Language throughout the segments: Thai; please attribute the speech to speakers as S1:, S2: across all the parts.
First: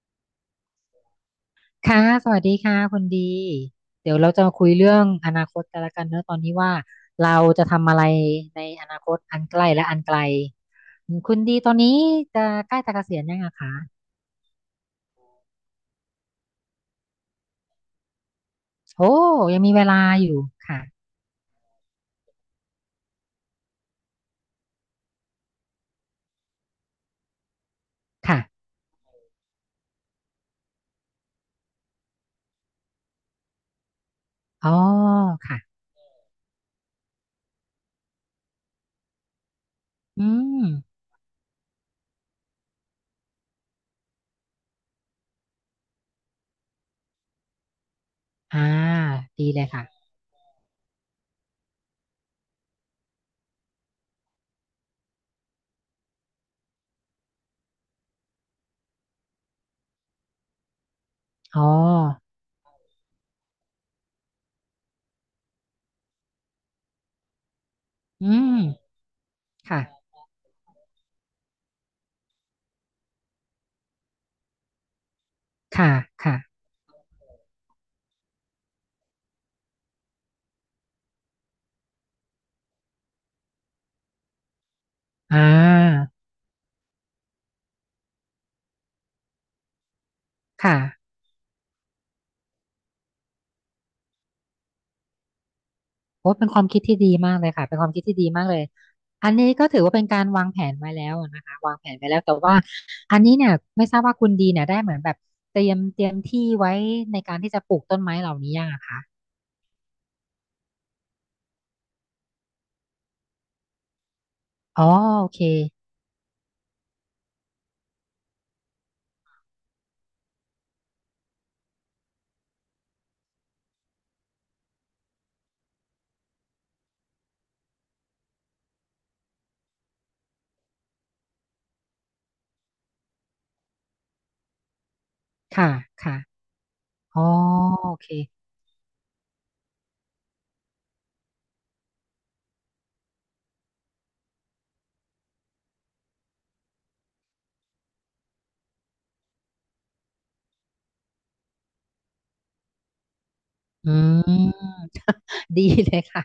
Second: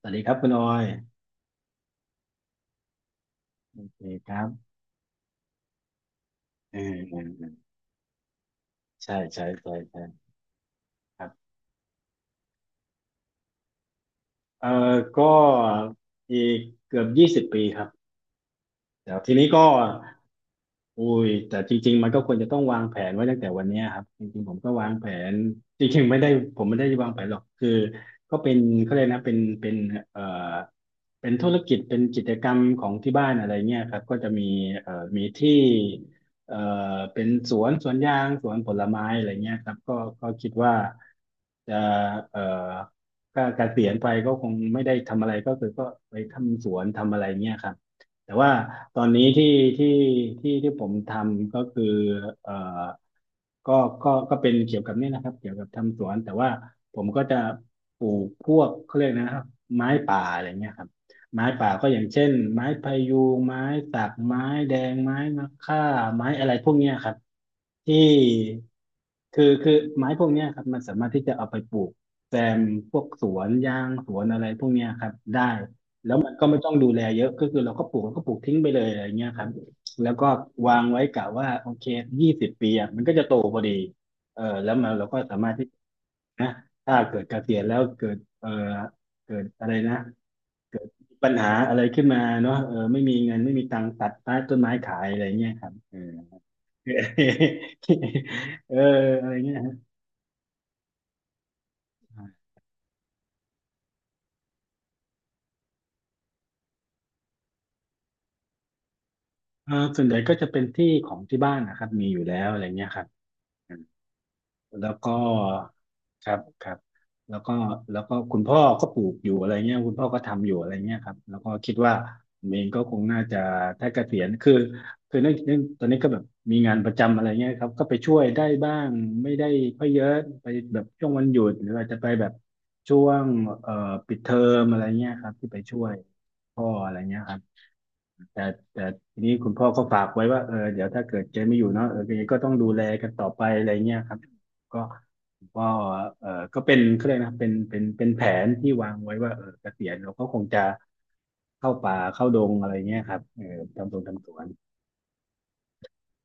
S1: สวัสดีครับคุณออย
S2: ค่ะสวัสดีค่ะคุณดี
S1: โอเค
S2: เดี๋ยว
S1: ค
S2: เราจะ
S1: รับ
S2: มาคุยเรื่องอนาคตกันละกันเนอะตอนนี้ว่า
S1: เออเออ
S2: เรา
S1: เออ
S2: จะทำอะไรในอนาค
S1: ใช่
S2: ตอัน
S1: ใช่
S2: ใกล้
S1: ใช่
S2: และอั
S1: ใช่
S2: นไกลอืม
S1: ครั
S2: คุณ
S1: บ
S2: ดีตอนนี้จะใกล้จะเกษียณยังอะคะ
S1: เออก็อีกเกือบยี่สิบปีครับ
S2: โอ้
S1: แต่ทีนี้
S2: ยัง
S1: ก็
S2: มีเวลาอยู่ค่ะ
S1: อุ้ยแต่จริงๆมันก็ควรจะต้องวางแผนไว้ตั้งแต่วันเนี้ยครับจริงๆผมก็วางแผนจริงๆไม่ได้ผมไม่ได้วางแผนหรอกคือก็
S2: ค่ะ
S1: เป็นเขาเรียกนะเอ่อเป็นธุรกิจเป็นกิจกรรมของที่บ้านอะไรเงี้ยครับก็จะมี
S2: อ๋อ
S1: เอ่อมีที่
S2: ค่ะ
S1: เอ่อเป็นสวนสวนยางสวนผลไม้อะไรเงี้ยครับก็
S2: อื
S1: ก็คิด
S2: ม
S1: ว่าจะเอ่อก็เกษียณไปก็คงไม่ได้ทำอะไรก็คือก็ไปทำสวนทำอะไรเงี้ยครับ แต่ว่า
S2: อ่า
S1: ตอนนี้
S2: ดี
S1: ที่
S2: เลย
S1: ที่
S2: ค่ะ
S1: ที่ผมทำก็คือเอ่อก็ก็เป็นเกี่ยวกับนี่นะครับเกี่ยวกับทำสวนแต่ว่าผมก็จะปลูกพวกเขาเรียกนะครับไม้ป่าอะไรเงี้ยครับไม้
S2: อ๋อ
S1: ป่าก็อย่างเช่นไม้พะยูงไม้สักไม้แดงไม้มะค่าไม้อะไรพวกเนี้ยครับที่
S2: อืม
S1: คือไม้
S2: ค่ะ
S1: พวกเนี้ยครับมันสามารถที่จะเอาไปปลูกแซมพวกสวนยางสวนอะไรพวกเนี้ยครับได้
S2: ค่ะ
S1: ก
S2: ค่ะ
S1: ็ไม่ต้องดูแลเยอะก็คือเราก็ปลูกเราก็ปลูกทิ้งไปเลยอะไรเงี้ยครับแล้วก็วางไว้กะว่าโอเคยี่สิบปีอ่ะมันก็จะโตพอดีเออแล้วมันเราก็สา
S2: อ่
S1: มารถที่
S2: า
S1: นะถ้าเกิดเกษียณแล้วเกิดเออเกิดอะไรนะ
S2: ค่ะ
S1: เกิดปัญหาอะไรขึ้นมาเนาะเออไม่มีเงินไม่มีตังค์ตัดใต้ต้นไม้ขายอะไรเงี้ยครับเออ
S2: โอ้เป็นความคิดที่ดีมากเลยค่ะเป็นความคิดที่ดีมากเล ย
S1: เอออะ
S2: อั
S1: ไร
S2: นนี้
S1: เงี้ย
S2: ก็
S1: ฮะ
S2: ถือว่าเป็นการวางแผนไว้แล้วนะคะวางแผนไว้แล้วแต่ว่าอันนี้เนี่ยไม่ทราบว่าคุณดีเนี่ยได้เหมือนแบบเตรียมที่ไว้ในการที่จะปลูกต้นไม้เหล่านี้ยังอะคะ
S1: เออส่วนใหญ่ก็จะเป็นที่ของที่บ้านนะครับมีอยู่แล้วอะไรเงี้ยครับ แล้
S2: อ๋อ
S1: วก็
S2: โอเค
S1: ครับครับแล้วก็แล้วก็คุณพ่อก็ปลูกอยู่อะไรเงี้ยคุณพ่อก็ทำอยู่อะไรเงี้ยครับแล้วก็คิดว่าผมเองก็คงน่าจะถ้าเกษียณคือคือเนื่องตอนนี้ก็แบบมีงานประจำอะไรเงี้ยครับก็ไปช่วยได้บ้างไม่ได้ค่อยเยอะไปแบบช่วงวันหยุดหรืออาจจะไปแบบช่วงเอ่อปิดเทอมอะไรเงี้ยครับที่ไป
S2: ค่ะ
S1: ช่วย
S2: ค่ะ
S1: พ่ออะไรเงี้
S2: อ๋อ
S1: ยครับ
S2: โอเค
S1: แต่แต่ทีนี้คุณพ่อก็ฝากไว้ว่าเออเดี๋ยวถ้าเกิดเจไม่อยู่เนาะเออแกก็ต้องดูแลกันต่อไปอะไรเงี้ยครับก็คุณพ่อเออก็เป็นเขาเรียกนะเป็นแผนที่วางไว้ว่าเออเกษียณเราก็คงจะเข้าป่าเข้าดงอะไรเงี้ยครับเออ
S2: อื
S1: ทำสวนทำสวน
S2: มดีเลยค่ะ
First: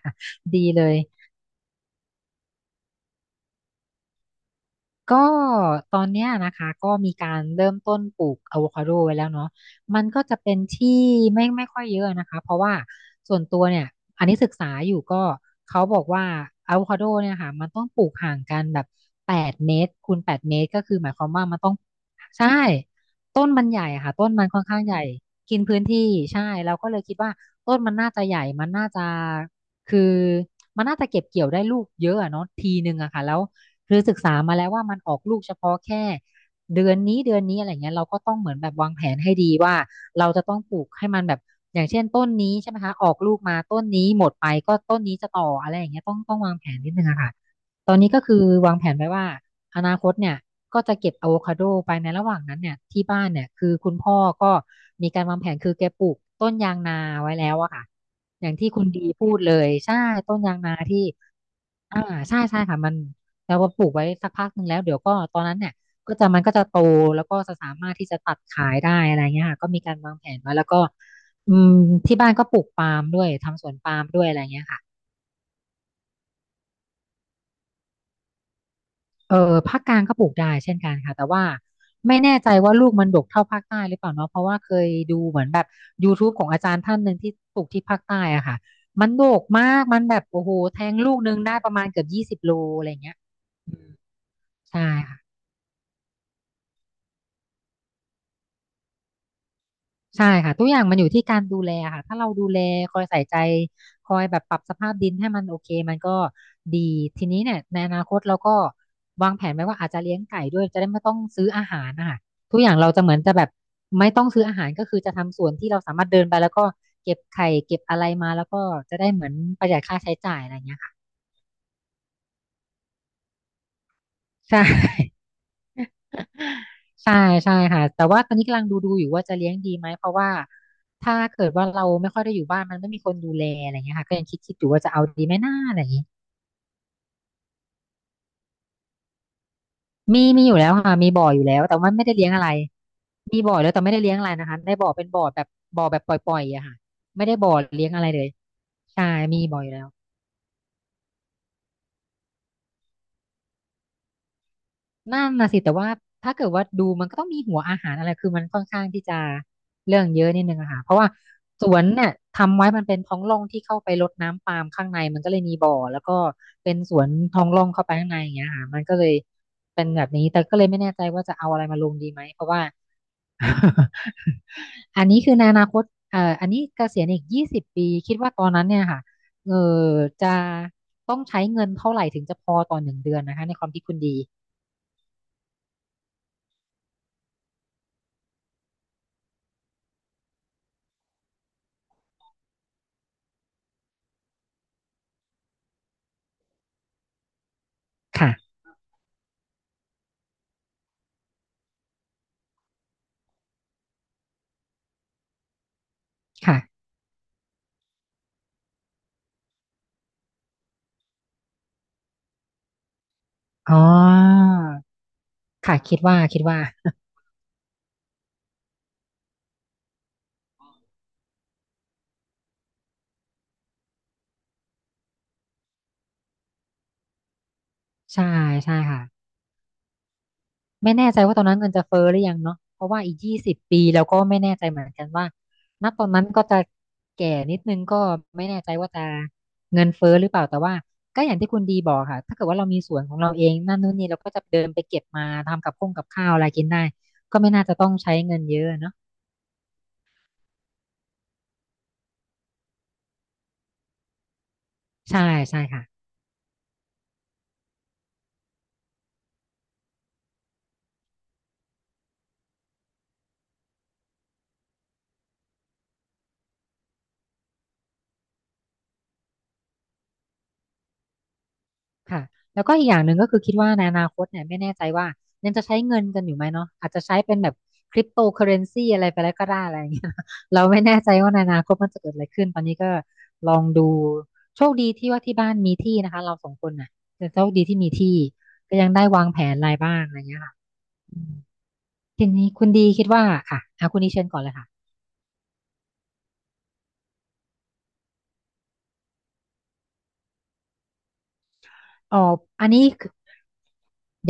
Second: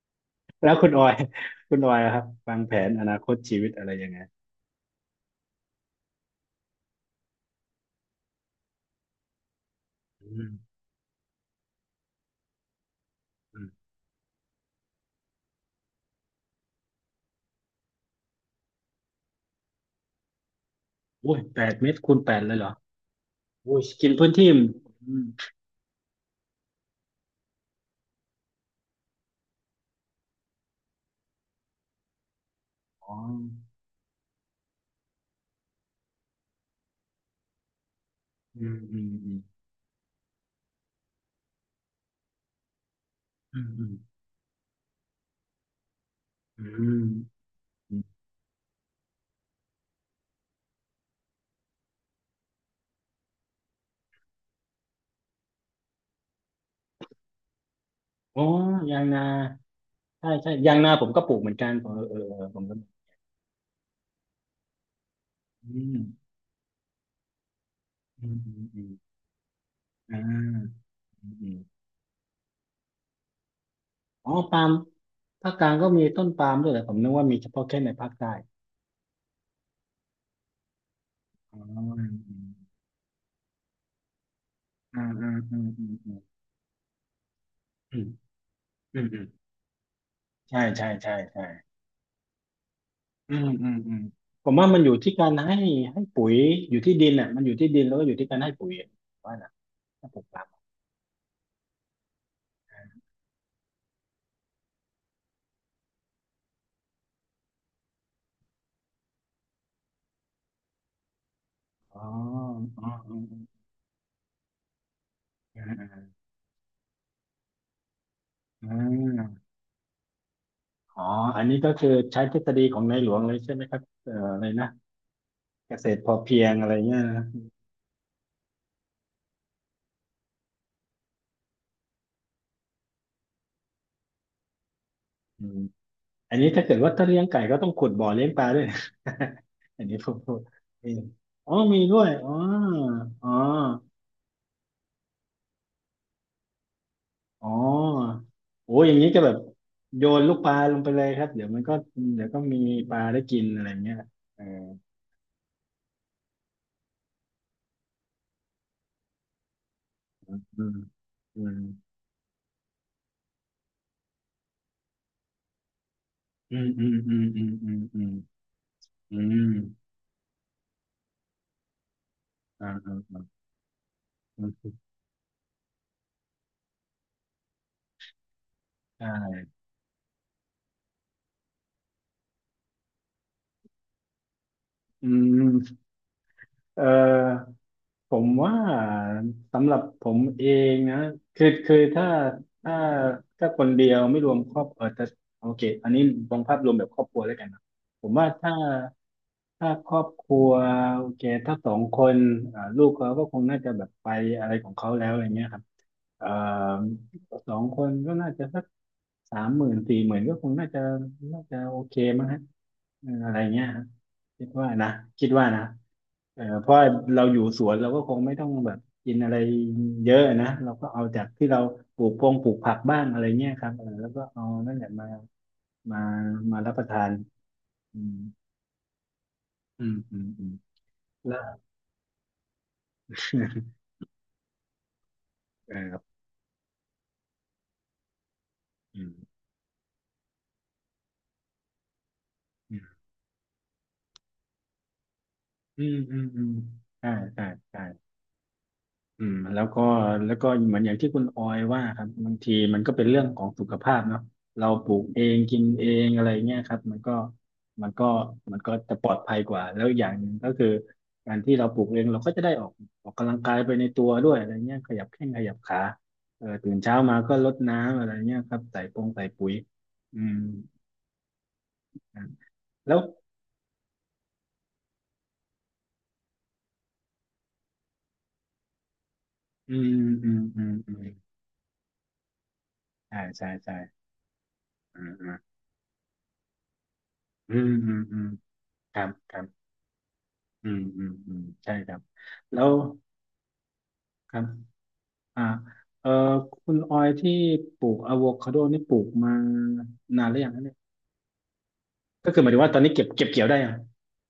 S2: ดี
S1: แล้ว
S2: เล
S1: คุณ
S2: ย
S1: ออย คุณออยอะครับวางแผนอนาคตชีวิตอะไรยังไง
S2: ก็ตอนเนี้ยนะคะก็มีการเริ่มต้นปลูกอะโวคาโดไว้แล้วเนาะมันก็จะ
S1: อื
S2: เป็
S1: ม
S2: นที่ไม่ค่อยเยอะนะคะเพราะว่าส่วนตั
S1: อื
S2: ว
S1: ม
S2: เนี่ยอันนี้ศึกษาอยู่ก็เขาบอกว่าอะโวคาโดเนี่ยค่ะมันต้องปลูกห่างกันแบบ8 เมตรคูณ 8 เมตรก็คือหมายความ
S1: อุ้ย
S2: ว่ามั
S1: แป
S2: นต้อ
S1: ด
S2: ง
S1: เมตรคูณแปด
S2: ใช่
S1: เลยเหรอ
S2: ต้นมัน
S1: อุ้
S2: ให
S1: ย
S2: ญ่อะ
S1: กิน
S2: ค่ะต้
S1: พื้
S2: น
S1: น
S2: มั
S1: ที่
S2: นค่อนข้างใหญ่
S1: อืม
S2: กินพื้นที่ใช่เราก็เลยคิดว่าต้นมันน่าจะใหญ่มันน่าจะคือมันน่าจะเก็บเกี่ยวได้ลูกเยอะอะเนาะทีหนึ่ง
S1: อ๋
S2: อะ
S1: อ
S2: ค่ะแล้ว คือศึกษามาแล้วว่ามันออกลูกเฉพาะแค่เดือนนี้เดือนนี้อะไรเงี้ยเราก็ต้องเหมือน
S1: อื
S2: แบบ
S1: ม
S2: วาง
S1: อื
S2: แผ
S1: ม
S2: น
S1: อื
S2: ให้
S1: ม
S2: ดีว่าเราจะต้องปลูกให้มันแบบอย่างเช่นต้นนี้ใช่ไหมคะออกลูกมา
S1: อืม
S2: ต้
S1: อื
S2: น
S1: ม
S2: นี้หมดไปก็ต้นนี้จะต่ออะไรอย่างเงี้ยต้องวางแผนนิดนึงอะค่ะตอ
S1: อื
S2: นนี้
S1: ม
S2: ก็คือวางแผนไว้ว่าอนาคตเนี่ยก็จะเก็บอะโวคาโดไปในระหว่างนั้นเนี่ยที่บ้านเนี่ยคือคุณพ่อก็มีการวางแผนคือแกปลูกต้นยางนาไว้แล้วอะค่ะ
S1: อ๋อ
S2: อย่างที่คุณ
S1: ยา
S2: ดี
S1: งนา
S2: พูดเลยใช่
S1: ใช่
S2: ต้น
S1: ใช่
S2: ยางนา
S1: ยางนา
S2: ที่
S1: ผมก็ปลูกเหมือนกันผม
S2: อ่า
S1: เออเออ
S2: ใช่
S1: เออผ
S2: ใช่
S1: มก็
S2: ค่ะมันเราก็ปลูกไว้สักพักหนึ่งแล้วเดี๋ยวก็ตอนนั้นเนี่
S1: อื
S2: ย
S1: ม
S2: ก็จะมันก็จะโตแล้วก็จะสามารถที่จะ
S1: อื
S2: ตั
S1: ม
S2: ด
S1: อืม
S2: ขาย
S1: อื
S2: ได้
S1: ม
S2: อะไรเงี้ยค่ะก็มีการวา
S1: อ่
S2: งแผนไว้แล้วก็
S1: าอืมอื
S2: อื
S1: ม
S2: มที่บ้านก็ปลูกปาล์มด้วยทำสวนปาล์มด้วย
S1: อ๋อ
S2: อะไรเงี้
S1: ปา
S2: ย
S1: ล์ม
S2: ค่ะ
S1: ภาคกลางก็มีต้นปาล์มด้วยเหรอผมนึกว่ามีเฉพาะแค่ในภาคใต้
S2: เออภาคกลางก็ปลูกได้เช่นกันค่ะแต่ว่า
S1: อ๋
S2: ไม่
S1: อ
S2: แน่ใจว่าลูกมันดกเท่าภาคใต้หรือเปล่าเนาะเพราะว่าเคย
S1: อืม
S2: ดู
S1: อืม
S2: เหมือน
S1: อื
S2: แบบ
S1: มอืมอืม
S2: YouTube ของอาจารย์ท่านหนึ่งที่ปลูกที่
S1: อื
S2: ภาค
S1: ม
S2: ใต้อะค่ะ
S1: อื
S2: มั
S1: ม
S2: น
S1: อืมอื
S2: ด
S1: ม
S2: กมากมันแบบโอ้โห
S1: ใช่
S2: แท
S1: ใช่
S2: งลู
S1: ใช่
S2: กหนึง
S1: ใช่
S2: ได้ประมาณเกือบ 20 โลอะไรเงี้ย
S1: อืมอืมอืมผมว่ามั
S2: ใช่
S1: นอยู่ที่
S2: ค่ะ
S1: การให้ให้ปุ๋ยอยู่ที่ดินอ่ะมันอยู่ที่ดินแล้วก็อยู่ที่การให้ปุ๋ยว่านะถ้าปลูก
S2: ใช่
S1: ปาล์
S2: ค่ะ
S1: ม
S2: ทุกอย่างมันอยู่ที่การดูแลค่ะถ้าเราดูแลคอยใส่ใจคอยแบบปรับสภาพดินให้มันโอเคมันก็ดีทีนี้เนี่ยในอนาคตเราก็วางแผนไว้ว่าอาจจะเลี้ยงไก่ด้วยจะได้ไม่ต้องซื้ออาหาร
S1: อ๋อ
S2: นะคะทุกอย่าง
S1: อ๋
S2: เรา
S1: อ
S2: จะเห
S1: อ๋
S2: มื
S1: อ
S2: อนจะแบบไม่ต้องซื้ออาหารก็คือจะทำสวน
S1: อ๋
S2: ที่เราสามารถ
S1: อ
S2: เดินไปแล้วก็เก็บไข่เก็บอะไรมาแล้วก็
S1: อ๋
S2: จะได้เหมือน
S1: อ
S2: ประหยัดค่าใช้จ่ายอะไรอย่างเงี้ยค่ะ
S1: อ๋ออันนี้ก็คือใช้ทฤษฎีของในหลวงเลยใช่ไหมครับอะไร
S2: ใช่
S1: นะเกษตรพอเพียงอะไรเงี้ย
S2: ใช่
S1: นะ
S2: ใช่ค่ะแต่ว่าตอนนี้กำลังดูอยู่ว่าจะเลี้ยงดีไหมเพราะว่าถ้าเกิดว่าเราไม่ค่อยได้อยู่บ้านมันไม่มีคนดูแลอะไรเงี้ยค่ะก็ยังคิดอยู่ว่าจะเอาดีไหม
S1: อื
S2: หน้า
S1: ม
S2: อะไรอย่างงี้
S1: อันนี้ถ้าเกิดว่าถ้าเลี้ยงไก่ก็ต้องขุดบ่อเลี้ยงปลาด้วย อันนี้ผม
S2: มี
S1: พูด
S2: มีอยู่แล้ว
S1: เอ
S2: ค่ะ
S1: ง
S2: มีบ่ออยู่
S1: อ๋อ
S2: แล้วแต่
S1: มี
S2: ว่า
S1: ด้ว
S2: ไม่
S1: ย
S2: ได้เลี้
S1: อ๋
S2: ย
S1: อ
S2: งอะไร
S1: อ๋อ
S2: มีบ่อแล้วแต่ไม่ได้เลี้ยงอะไรนะคะได้บ่อเป็นบ่อแบบบ่อแบบปล่อยๆอะค่ะไม่ได้
S1: อ๋
S2: บ่
S1: อ
S2: อเลี้ยงอะไรเลย
S1: โอ้อย่าง
S2: ใช่
S1: นี้ก็แบบ
S2: มีบ่ออยู่แล้ว
S1: โยนลูกปลาลงไปเลยครับ เดี๋ยวมันก็เดี๋ยวก็มีปลาได้กินอะไรเงี้ยเออ
S2: นั่นน่ะสิแต่ว่าถ้าเกิดว่าดูมันก็ต้องมีหัวอาหารอะไรคือมันค่อนข้างที่จะเรื่องเยอะนิดนึง
S1: อื
S2: อะ
S1: ม
S2: ค่ะเพราะว่า
S1: อืม
S2: สวนเนี่ยทำไว้มันเป็นท้องร่องที่เข้าไปรดน้ำปาล์มข้างในมันก็เลยมีบ่อแล้วก็
S1: อืม
S2: เป็น
S1: อื
S2: ส
S1: ม
S2: วน
S1: อืม
S2: ท้
S1: อื
S2: อง
S1: ม
S2: ร่องเข้าไป
S1: อื
S2: ข้าง
S1: ม
S2: ในอย่างเงี้ยค่ะมันก็เลย
S1: อืมอืม
S2: เป็นแบบนี้แต่ก็เลยไม่แน่ใจว่าจะเอาอะไรมาลงดีไหมเพราะว่า
S1: อ่าอ่าอ่าอืม
S2: อันนี้คือในอนาคตอันนี้เกษียณอีก20 ปีคิดว่าตอนนั้นเนี่ยค่ะ
S1: ใช่
S2: เออจะต้องใช้เงินเท่าไหร่ถึงจะพอต่อ1 เดือนนะคะในความคิดคุณดี
S1: อืมเออ ผมว่าสำหรับผมเองนะคือคือถ้าถ้าถ้าคนเดียวไม่รวมครอบเออแต่โอเคอันนี้มองภาพรวมแบบครอบครัวแล้วกันนะผมว่าถ้า
S2: ค่ะ
S1: ครอบครัวโอเคถ้าสองคนอ่าลูกเขาก็คงน่าจะแบบไปอะไรของเขาแล้วอะไรเงี้ยครับเอ่อ
S2: ค่ะ
S1: สองคนก็น่าจะสัก30,000 40,000ก็คงน่าจะน่าจะโอเคมั้งฮะเอออะไรเงี้ย
S2: อ๋อ
S1: คิดว่านะคิดว่านะ
S2: ค่ะคิดว่า
S1: เอ
S2: คิด
S1: อ
S2: ว่า
S1: เพราะเราอยู่สวนเราก็คงไม่ต้องแบบกินอะไรเยอะนะเราก็เอาจากที่เราปลูกพงปลูกผักบ้างอะไรเงี้ยครับเออแล้วก็เอานั่นแหละมามามารับประทานอืม
S2: ใช่ ใช่ค่ะ
S1: อืมอืมอืม
S2: ไม่แน่ใจว่า
S1: แล้
S2: ต
S1: ว
S2: อน นั้นเงินจะเฟ้อหรือยังเนาะเพราะว่าอีก20 ปีเราก็ไม่แน่ใจเหมือนกันว่า
S1: เออ
S2: ณ
S1: ครั
S2: ต
S1: บ
S2: อนนั้นก็จะแก่นิดนึงก็ไม่แน่ใจว่า
S1: อื
S2: จะ
S1: ม
S2: เงินเฟ้อหรือเปล่า แต่ว่าก็อย่างที่คุณดีบอกค่ะถ้าเกิดว่าเรา
S1: อื
S2: มี
S1: ม
S2: สวนของเราเองนั่นนู่นนี่เราก็จะเดินไปเก็บมาทำกับ
S1: อื
S2: ข้อง
S1: ม
S2: กับ
S1: อืม
S2: ข้าวอะ
S1: อื
S2: ไร
S1: ม
S2: กินได้
S1: ใช่
S2: ก็
S1: ใช่
S2: ไม่น่าจะ
S1: ใช่
S2: ต้องใช้เงินเยอะเนาะ
S1: อืมแล้วก็เหมือนอย่างที่คุณออยว่าครับบางทีมันก็เป็นเรื่องของสุขภาพเนาะเราปลูก
S2: ใช่
S1: เองกิ
S2: ใช่
S1: น
S2: ค่ะ
S1: เองอะไรเงี้ยครับมันก็มันก็จะปลอดภัยกว่าแล้วอย่างหนึ่งก็คือการที่เราปลูกเองเราก็จะได้ออกกำลังกายไปในตัวด้วยอะไรเงี้ยขยับแข้งขยับขาเออตื่นเช้ามาก็รดน้ำอะไรเงี้ยครับใส่ปุ๋ยอืมอ่ะ
S2: ค่ะแล้วก็อีกอ
S1: แล้
S2: ย่า
S1: ว
S2: งหนึ่งก็คือคิดว่าในอนาคตเนี่ยไม่แน่ใจว่ายังจะใช้เงินกันอยู่ไหมเนาะอาจจะใช้เป็นแบบคริปโตเคอเรนซีอะไรไปแล้วก็ได้
S1: อื
S2: อะไรอย่างเงี้
S1: ม
S2: ย
S1: อืมอื
S2: เรา
S1: ม
S2: ไม่
S1: อื
S2: แน่
S1: ม
S2: ใจว่าในอนาคตมันจะเกิดอะไรขึ้นตอนนี้ก็
S1: ใช่ใช่
S2: ลอง
S1: ใช่
S2: ดูโชคดี
S1: อื
S2: ที่
S1: ม
S2: ว่า
S1: อืม
S2: ที่บ้านมีที่นะคะเราสองคนน่ะแต่โชค
S1: อื
S2: ดี
S1: ม
S2: ที่มี
S1: อืม
S2: ที่
S1: อืม
S2: ก็ยัง
S1: ครั
S2: ได้
S1: บ
S2: วางแผนรายบ้างอะไรเงี้ยค่ะ
S1: อืมอืม
S2: อื
S1: อื
S2: ม
S1: มใช่ครับ
S2: ทีนี้
S1: แล้
S2: คุณ
S1: ว
S2: ดีคิดว่าค่ะอ่ะคุณดีเชิญ
S1: ค
S2: ก่
S1: รั
S2: อน
S1: บ
S2: เลยค่ะ
S1: อ่าเออคุณออยที่ปลูกอะโวคาโดนี่ปลูกมานานหรือยังนะเนี่ย
S2: อ๋อ
S1: ก็คือหมายถึง
S2: อัน
S1: ว่าตอ
S2: นี้
S1: นนี้เก็บ
S2: คือ
S1: เก็บเกี่ยวได้ยัง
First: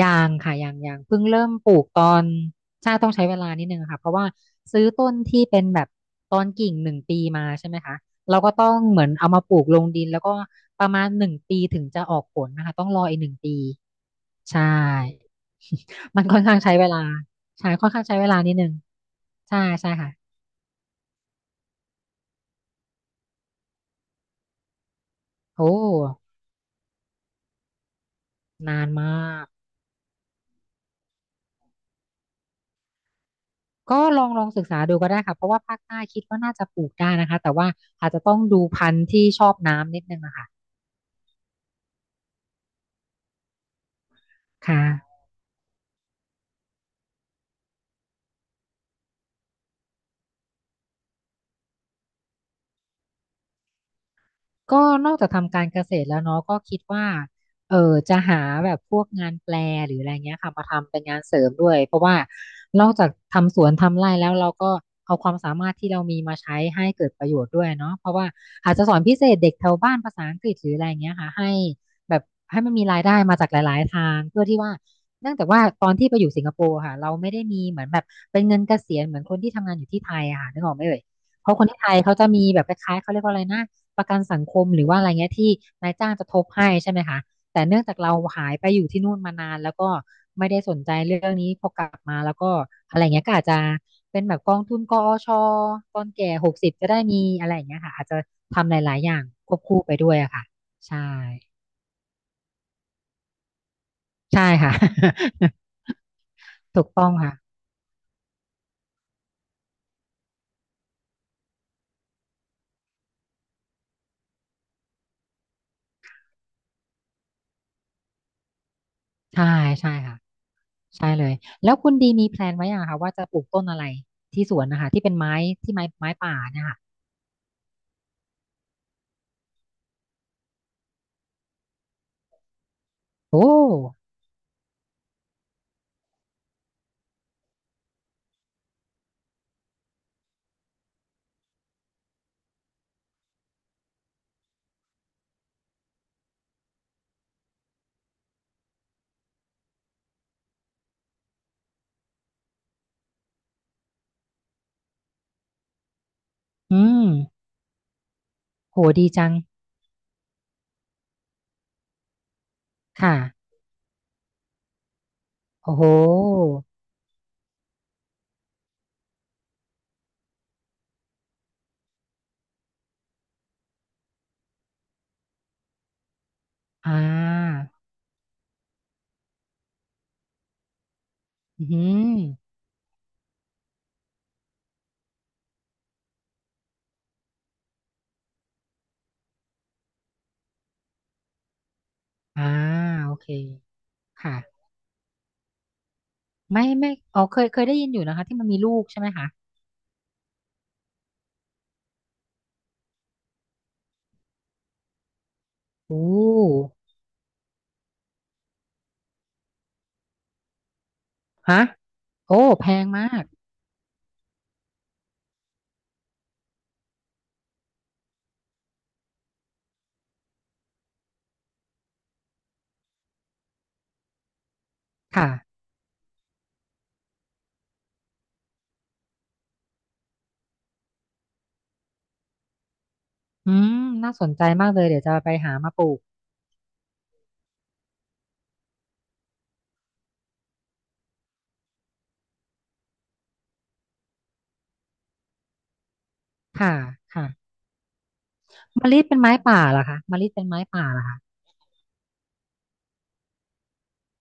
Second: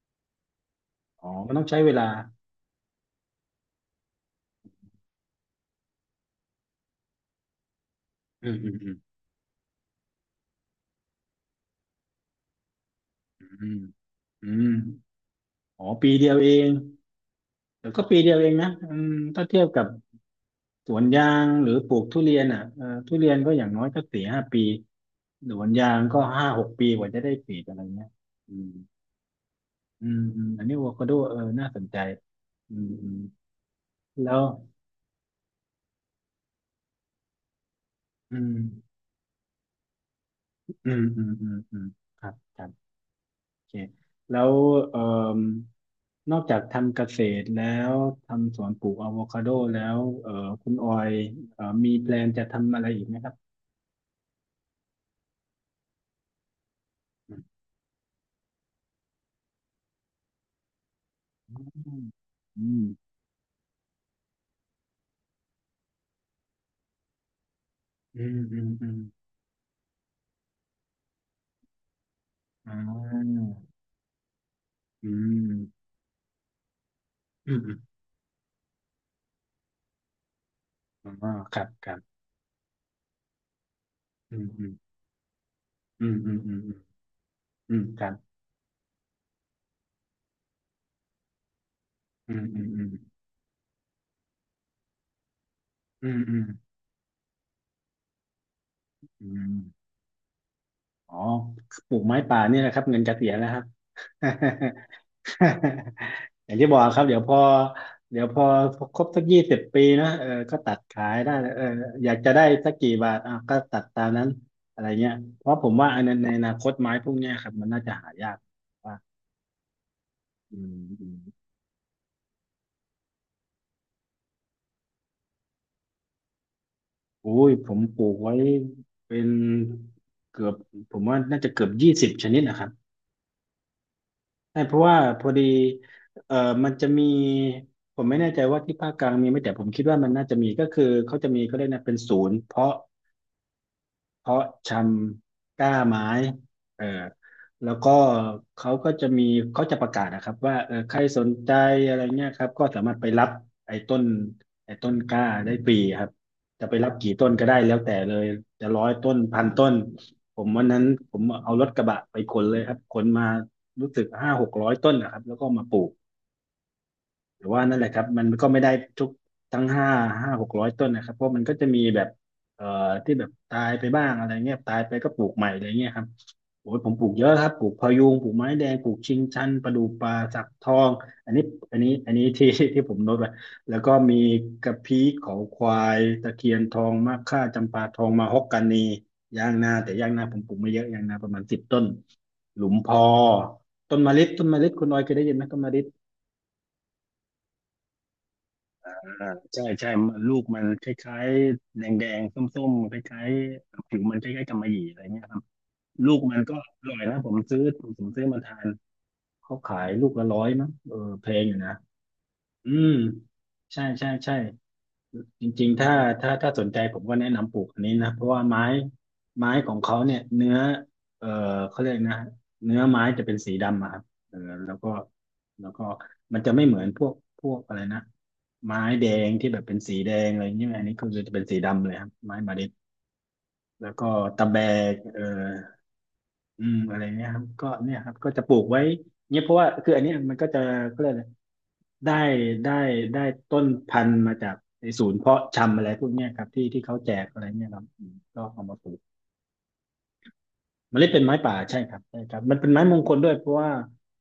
S2: ยางค่ะยางยางเพิ่ง
S1: อ๋อ
S2: เริ่
S1: มั
S2: ม
S1: นต้อง
S2: ป
S1: ใช้
S2: ลูก
S1: เว
S2: ต
S1: ลา
S2: อนใช่ต้องใช้เวลานิดนึงค่ะเพราะว่าซื้อต้นที่เป็นแบบตอนกิ่งหนึ่งปีมาใช่ไหมคะเรา
S1: อื
S2: ก็
S1: ม
S2: ต้
S1: อื
S2: อ
S1: ม
S2: ง
S1: อืม
S2: เหมือนเอามาปลูกลงดินแล้วก็ประมาณหนึ่งปีถึงจะออกผลนะคะต้องรออีกหนึ่งปี
S1: อืมอื
S2: ใช่
S1: มอ๋อปี
S2: มัน
S1: เดียว
S2: ค่อน
S1: เอ
S2: ข้าง
S1: ง
S2: ใช้เวลาใช่ค่อ
S1: เดี๋ย
S2: น
S1: วก็
S2: ข้างใช้
S1: ปี
S2: เว
S1: เดียว
S2: ลา
S1: เอ
S2: นิ
S1: ง
S2: ดนึ
S1: นะ
S2: ง
S1: อืมถ้า
S2: ใช่
S1: เทียบกับ
S2: ใช่ค่ะ
S1: สวนยางหรือปลูกทุเรียนอ่ะเออทุเรียนก็อย่างน้อยก็สี่ห้าปีสว
S2: โอ้
S1: นยางก็5-6 ปีกว่าจะได้ผลีอะไรเงี้ยอืม
S2: นานมาก
S1: อืมอืมอันนี้อะโวคาโดเออน่าสนใจอืม
S2: ก็ลอง
S1: แล้
S2: ล
S1: ว
S2: องศึกษาดูก็ได้ค่ะเพราะว่าภาคใต้คิดว่าน่าจะปลูกได้นะคะแต่ว่าอาจจะต้
S1: อื
S2: องดูพั
S1: ม
S2: นธุ์ที่ชอบน้ำนิดนึงอะค่ะ
S1: อืมอืมอืมอืมครับครับโอเคแล้ว
S2: ค่ะ
S1: เอ่มนอกจากทำเกษตรแล้วทำสวนปลูกอะโวคาโดแล้วคุณออยมีแพลนจะทำอะไรอีกไหมครับ
S2: ก็นอกจากทำการเกษตรแล้วเนาะก็คิดว่าเออจะหาแบบพวกงานแปลหรืออะไรเงี้ยค่ะมาทำเป็นงานเสริมด้วยเพราะว่า
S1: อื
S2: น
S1: ม
S2: อกจากทำสวนทำไร่แล้วเราก็เอาความสามารถที่เรามีมาใช้ให้เกิดประโยชน์ด้วยเนาะเพราะ
S1: อื
S2: ว่า
S1: มอืม
S2: อาจจะ
S1: อื
S2: ส
S1: ม
S2: อ
S1: อืม
S2: นพิเศษเด็กแถวบ้านภาษาอังกฤษหรืออะไรเงี้ยค่ะให้แบบให้มั
S1: อ
S2: นมีรายได้มา
S1: า
S2: จากหลายๆทางเพื่อที่ว่า
S1: อื
S2: เนื่องจากว่า
S1: ม
S2: ตอนที่ไปอยู่สิงคโปร์ค่ะเราไม่ได้
S1: อืม
S2: มี
S1: อืม
S2: เหมือนแบบเป็นเงินเกษียณเหมือนคนที่ทำงานอยู่ที่ไทยอะค่ะนึกออกไหมเอ่ย
S1: อ๋อ
S2: เพ
S1: ค
S2: ราะ
S1: รั
S2: คน
S1: บ
S2: ที่
S1: ค
S2: ไท
S1: รั
S2: ยเขา
S1: บ
S2: จะมีแบบคล้ายๆเขาเรียกว่าอะไรนะ ประกัน
S1: อื
S2: สัง
S1: ม
S2: ค
S1: อื
S2: ม
S1: ม
S2: หรือว่าอะไรเงี้ยที่นาย
S1: อื
S2: จ้าง
S1: ม
S2: จะ
S1: อื
S2: ท
S1: ม
S2: บ
S1: อืม
S2: ให้ใช่ไหมคะแต่
S1: อื
S2: เนื่
S1: ม
S2: องจาก
S1: ครั
S2: เรา
S1: บ
S2: หายไปอยู่ที่นู่นมานานแล้วก็ไม่ได้สนใจเรื่องนี้พอกลับมา
S1: อื
S2: แล้ว
S1: ม
S2: ก็
S1: อืมอืม
S2: อะไรเงี้ยก็อาจจะเป็นแบบกองทุนกอชตอ
S1: อื
S2: น
S1: ม
S2: แก่
S1: อืม
S2: 60จะได้มีอะไรอย่างเงี้ยค่ะอาจจะทำหลายๆอย่าง
S1: อื
S2: ควบคู่
S1: ม
S2: ไปด้วยอะค่ะใช่
S1: อ๋อปลูกไม้ป่าเนี่ยแหละครับเงินระเสียณแล้วครับ
S2: ใช่ค่ะ
S1: อย่างที่บ อก
S2: ถูก
S1: ครับ
S2: ต้อง
S1: เดี๋ยวพอ
S2: ค่ะ
S1: เดี๋ยวพอครบสัก20 ปีนะเออก็ตัดขายได้เอออยากจะได้สักกี่บาทอ่ะก็ตัดตามนั้นอะไรเงี้ย เพราะผมว่าอันนั้นในอนาคตไม้พวกเนี้ยครับมันน่าจะหายากว่า
S2: ใช่ใช่ค่ะ
S1: อืมอื
S2: ใช่
S1: ม
S2: เลยแล้วคุณดีมีแพลนไว้ยังคะว่าจะปลูกต้นอะไรที่สวนนะคะที่เป็นไม้ที่ไม้ไม้ป่าเนี่ยค่ะ
S1: โอุ้ย ผมปลูกไว้เป็นเกือบผมว่าน่าจะเกือบ20 ชนิดนะครับ
S2: โอ้
S1: ใช่เพราะว่าพอดีเอ่อมันจะมีผมไม่แน่ใจว่าที่ภาคกลางมีไหมแต่ผมคิดว่ามันน่าจะมีก็คือเขาจะมีเขาเรียกนะเป็นศูนย์เพาะชำกล้าไม้เออแล้วก็เขาก็จะมีเขาจะประกาศนะครับว่าเออใครสนใจอะไรเงี้ยครับก็สามารถไปรับไอ้ต้นไอ้ต้นกล้าได้ฟรีครับจะไป
S2: อื
S1: รับ
S2: ม
S1: กี่ต้นก็ได้แล้วแต่เลยจะ
S2: โห
S1: ร้อย
S2: ดี
S1: ต้น
S2: จัง
S1: พันต้นผมวันนั้นผมเอารถกระบะไปขนเลยครับขน
S2: ค่ะ
S1: มารู้สึกห้าหกร้อยต้นนะครับแล้วก็มาป
S2: โอ้
S1: ลู
S2: โห
S1: ก แต่ว่านั่นแหละครับมันก็ไม่ได้ทุกทั้งห้าหกร้อยต้นนะครับเพราะมันก็จะมีแบบเอ่อที่แบบตายไปบ้างอะไรเงี้ยตายไปก็ปลูกใหม่อะไรเงี้ยครับโอ้ยผ
S2: อ่
S1: มปลูกเยอะครับ
S2: า
S1: ปลูกพะยูงปลูกไม้แดงปลูกชิงชันประดู่ป่าสักทองอันนี้
S2: อื
S1: อันนี้อัน
S2: ม
S1: นี้ ที่ที่ผมโน้ตไว้แล้วก็มีกระพี้เขาควายตะเคียนทองมะค่าจำปาทองมาฮอกกานียางนาแต่ยางนาผมปลูกไม่เยอะยางนาประมาณ10 ต้น
S2: อ่า
S1: หลุมพอ
S2: โอเค
S1: ต้นมะลิ
S2: ค่ะ
S1: ต้นมะลิคุณออยเคยได้ยินไหมต้นมะลิ
S2: ไม่ไม่อ๋อเคยเคยได้ยินอยู่นะคะที่มันมีลูกใช่ไหม
S1: อ่า
S2: คะ
S1: ใช่ใช่มันลูกมันคล้ายๆแดงแดงส้มๆคล้ายๆผิวมันคล้ายๆกำมะหยี่อะไรเงี้ยครับ
S2: โอ้
S1: ลูกมันก็อร่อยนะผมซื้อมาทานเขาขายลูกละร้อยมั้งเออแพงอยู่
S2: ฮะ
S1: นะ
S2: โอ้แพ
S1: อื
S2: ง
S1: ม
S2: มาก
S1: ใช่ใช่ใช่ จริงๆถ้าสนใจผมก็แนะนำปลูกอันนี้นะเพราะว่าไม้ของเขาเนี่ยเออเขาเรียกนะเนื้อไม้จะเป็นสีดำอะครับเออแล้วก็
S2: ค่ะ
S1: แล้วก็มันจะไม่เหมือนพวกอะไรนะไม้แดงที่แบบเป็นสีแดงอะไรอย่างเงี้ยอันนี้คือจะเป็นสีดำเลยครับไม้มาดิบ
S2: อืม
S1: แล้วก็
S2: น่าสนใจ
S1: ตะแบ
S2: มากเลย
S1: ก
S2: เดี๋ยวจะ
S1: เออ
S2: ไปหามาปลูก
S1: อืมอะไรเงี้ยครับก็เนี่ยครับก็จะปลูกไว้เนี้ยเพราะว่าคืออันเนี้ยมันก็จะก็เลยกอะไรได้ได้ได้ต้นพันธุ์มาจากไอ้ศูนย์เพาะชำอะไรพวกเนี้ยครับที่
S2: ค่ะ
S1: ที่เขาแจก
S2: ค่ะ
S1: อะไรเงี้ยครับอืมก็เอามาป
S2: มะ
S1: ลู
S2: ลิ
S1: ก
S2: เป็นไม้ป่าเหรอคะมะลิเป็นไม้ป่า
S1: เม
S2: เหรอ
S1: ล็ด
S2: คะ
S1: เป็นไม้ป่าใช่ครับใช่ครับมันเป็นไม้มงคลด้วยเพราะว่า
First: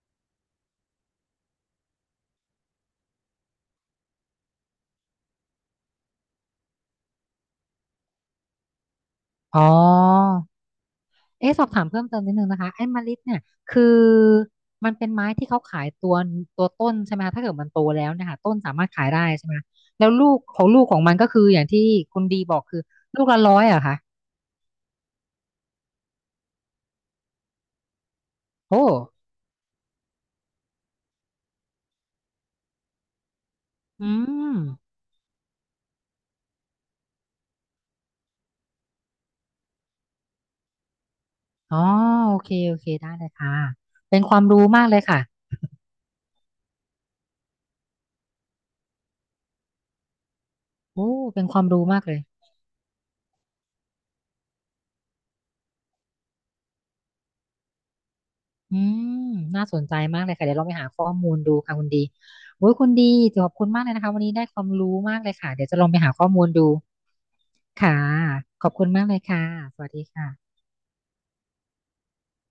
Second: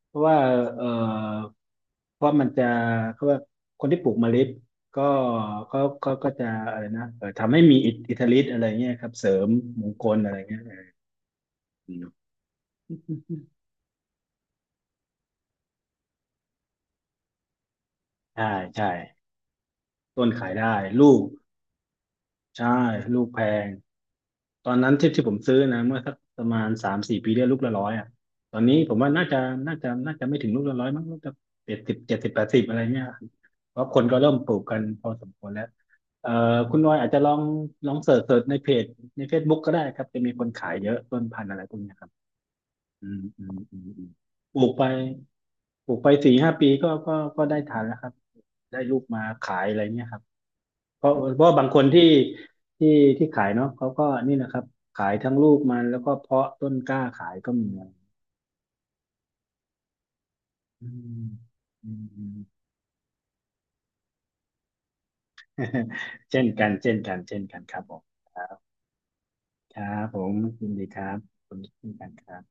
S1: เพราะว่าเอ่อเพราะมันจะเขาว่าคนที่ปลูกเมล็ดก็เขาก็จะอะไรนะทำให้มีอิทธิฤทธิ์อะไรเงี้ยครับเสริม
S2: อ๋อ
S1: มงคลอะไรเงี้ยเออ
S2: เอ๊ะสอบถาม
S1: อื
S2: เพิ่ม
S1: ม
S2: เติมนิดนึงนะคะไอ้มะลิเนี่ยคือมันเป็นไม้ที่เขาขายตัวตัวต้นใช่ไหมคะถ้าเกิดมันโตแล้วเนะคะ
S1: ใช่
S2: ต้นสา
S1: ใช่
S2: มารถขายได้ใช่ไหมคะแล้ว
S1: ต้น
S2: ลูก
S1: ขาย
S2: ของ
S1: ได้
S2: ลูกของ
S1: ลู
S2: มัน
S1: ก
S2: ก็คืออย่างที่คุณดีบอก
S1: ใช่
S2: คือ
S1: ลู
S2: ลู
S1: ก
S2: ก
S1: แพ
S2: ละ100
S1: ง
S2: อะคะ
S1: ตอนนั้นที่ที่ผมซื้อนะเมื่อสักประมาณ3-4 ปีได้ลูกละร้อยอ่ะตอน
S2: โอ
S1: นี้ผมว่า
S2: ้
S1: น่าจะไม่ถึงลูกละร้อยมั้งลูกจะเจ็ดสิบเจ็ดสิบ80อะไรเนี่ยเพราะคน
S2: อื
S1: ก็เริ่มปลู
S2: ม
S1: กกันพอสมควรแล้วเอ่อคุณนอยอาจจะลองเสิร์ชในเพจใน Facebook ก็ได้ครับจะมีคนขายเยอะต้นพันธุ์อะไรพ
S2: อ๋
S1: วก
S2: อ
S1: เนี้ยครับ
S2: โอเคโอเค
S1: อื
S2: ได้
S1: ม
S2: เลย
S1: อื
S2: ค่ะ
S1: มอืมอืม
S2: เป็นความ
S1: ปลู
S2: รู้
S1: กไป
S2: มากเลยค่ะ
S1: ปลูกไปสี่ห้าปีก็ได้ทานแล้วครับได้ลูกมาขายอะไรเนี่ยครับ เพ
S2: โอ้
S1: ราะเพ
S2: เป็น
S1: ราะ
S2: ควา
S1: บา
S2: ม
S1: งค
S2: รู้
S1: น
S2: มา
S1: ที่
S2: กเลย
S1: ที่ที่ขายเนาะเขาก็นี่นะครับขายทั้งลูกมันแล้วก็เพาะต้นกล้าขายก็มีนะ
S2: อืมน่าสนใจมากเลยค่ะเดี๋ยวเราไป
S1: อื
S2: หาข้อ
S1: ม
S2: มูลดูค่ะคุ
S1: อื
S2: ณดี
S1: มอืม
S2: โอ้ยคุณดีขอบคุณมากเลยนะคะวันนี้ได้ความรู้มากเลยค่ะเดี๋ยวจะลองไปหาข้อ
S1: เช่
S2: มู
S1: น
S2: ล
S1: กั
S2: ดู
S1: นเช่นกันเช่นกันครับผ
S2: ค่ะ
S1: มครับ
S2: ขอบคุณมากเลยค่ะ
S1: ค
S2: ส
S1: รั
S2: วัสดี
S1: บผม
S2: ค่ะ
S1: ยินดีครับขอบคุณเช่นกันครับ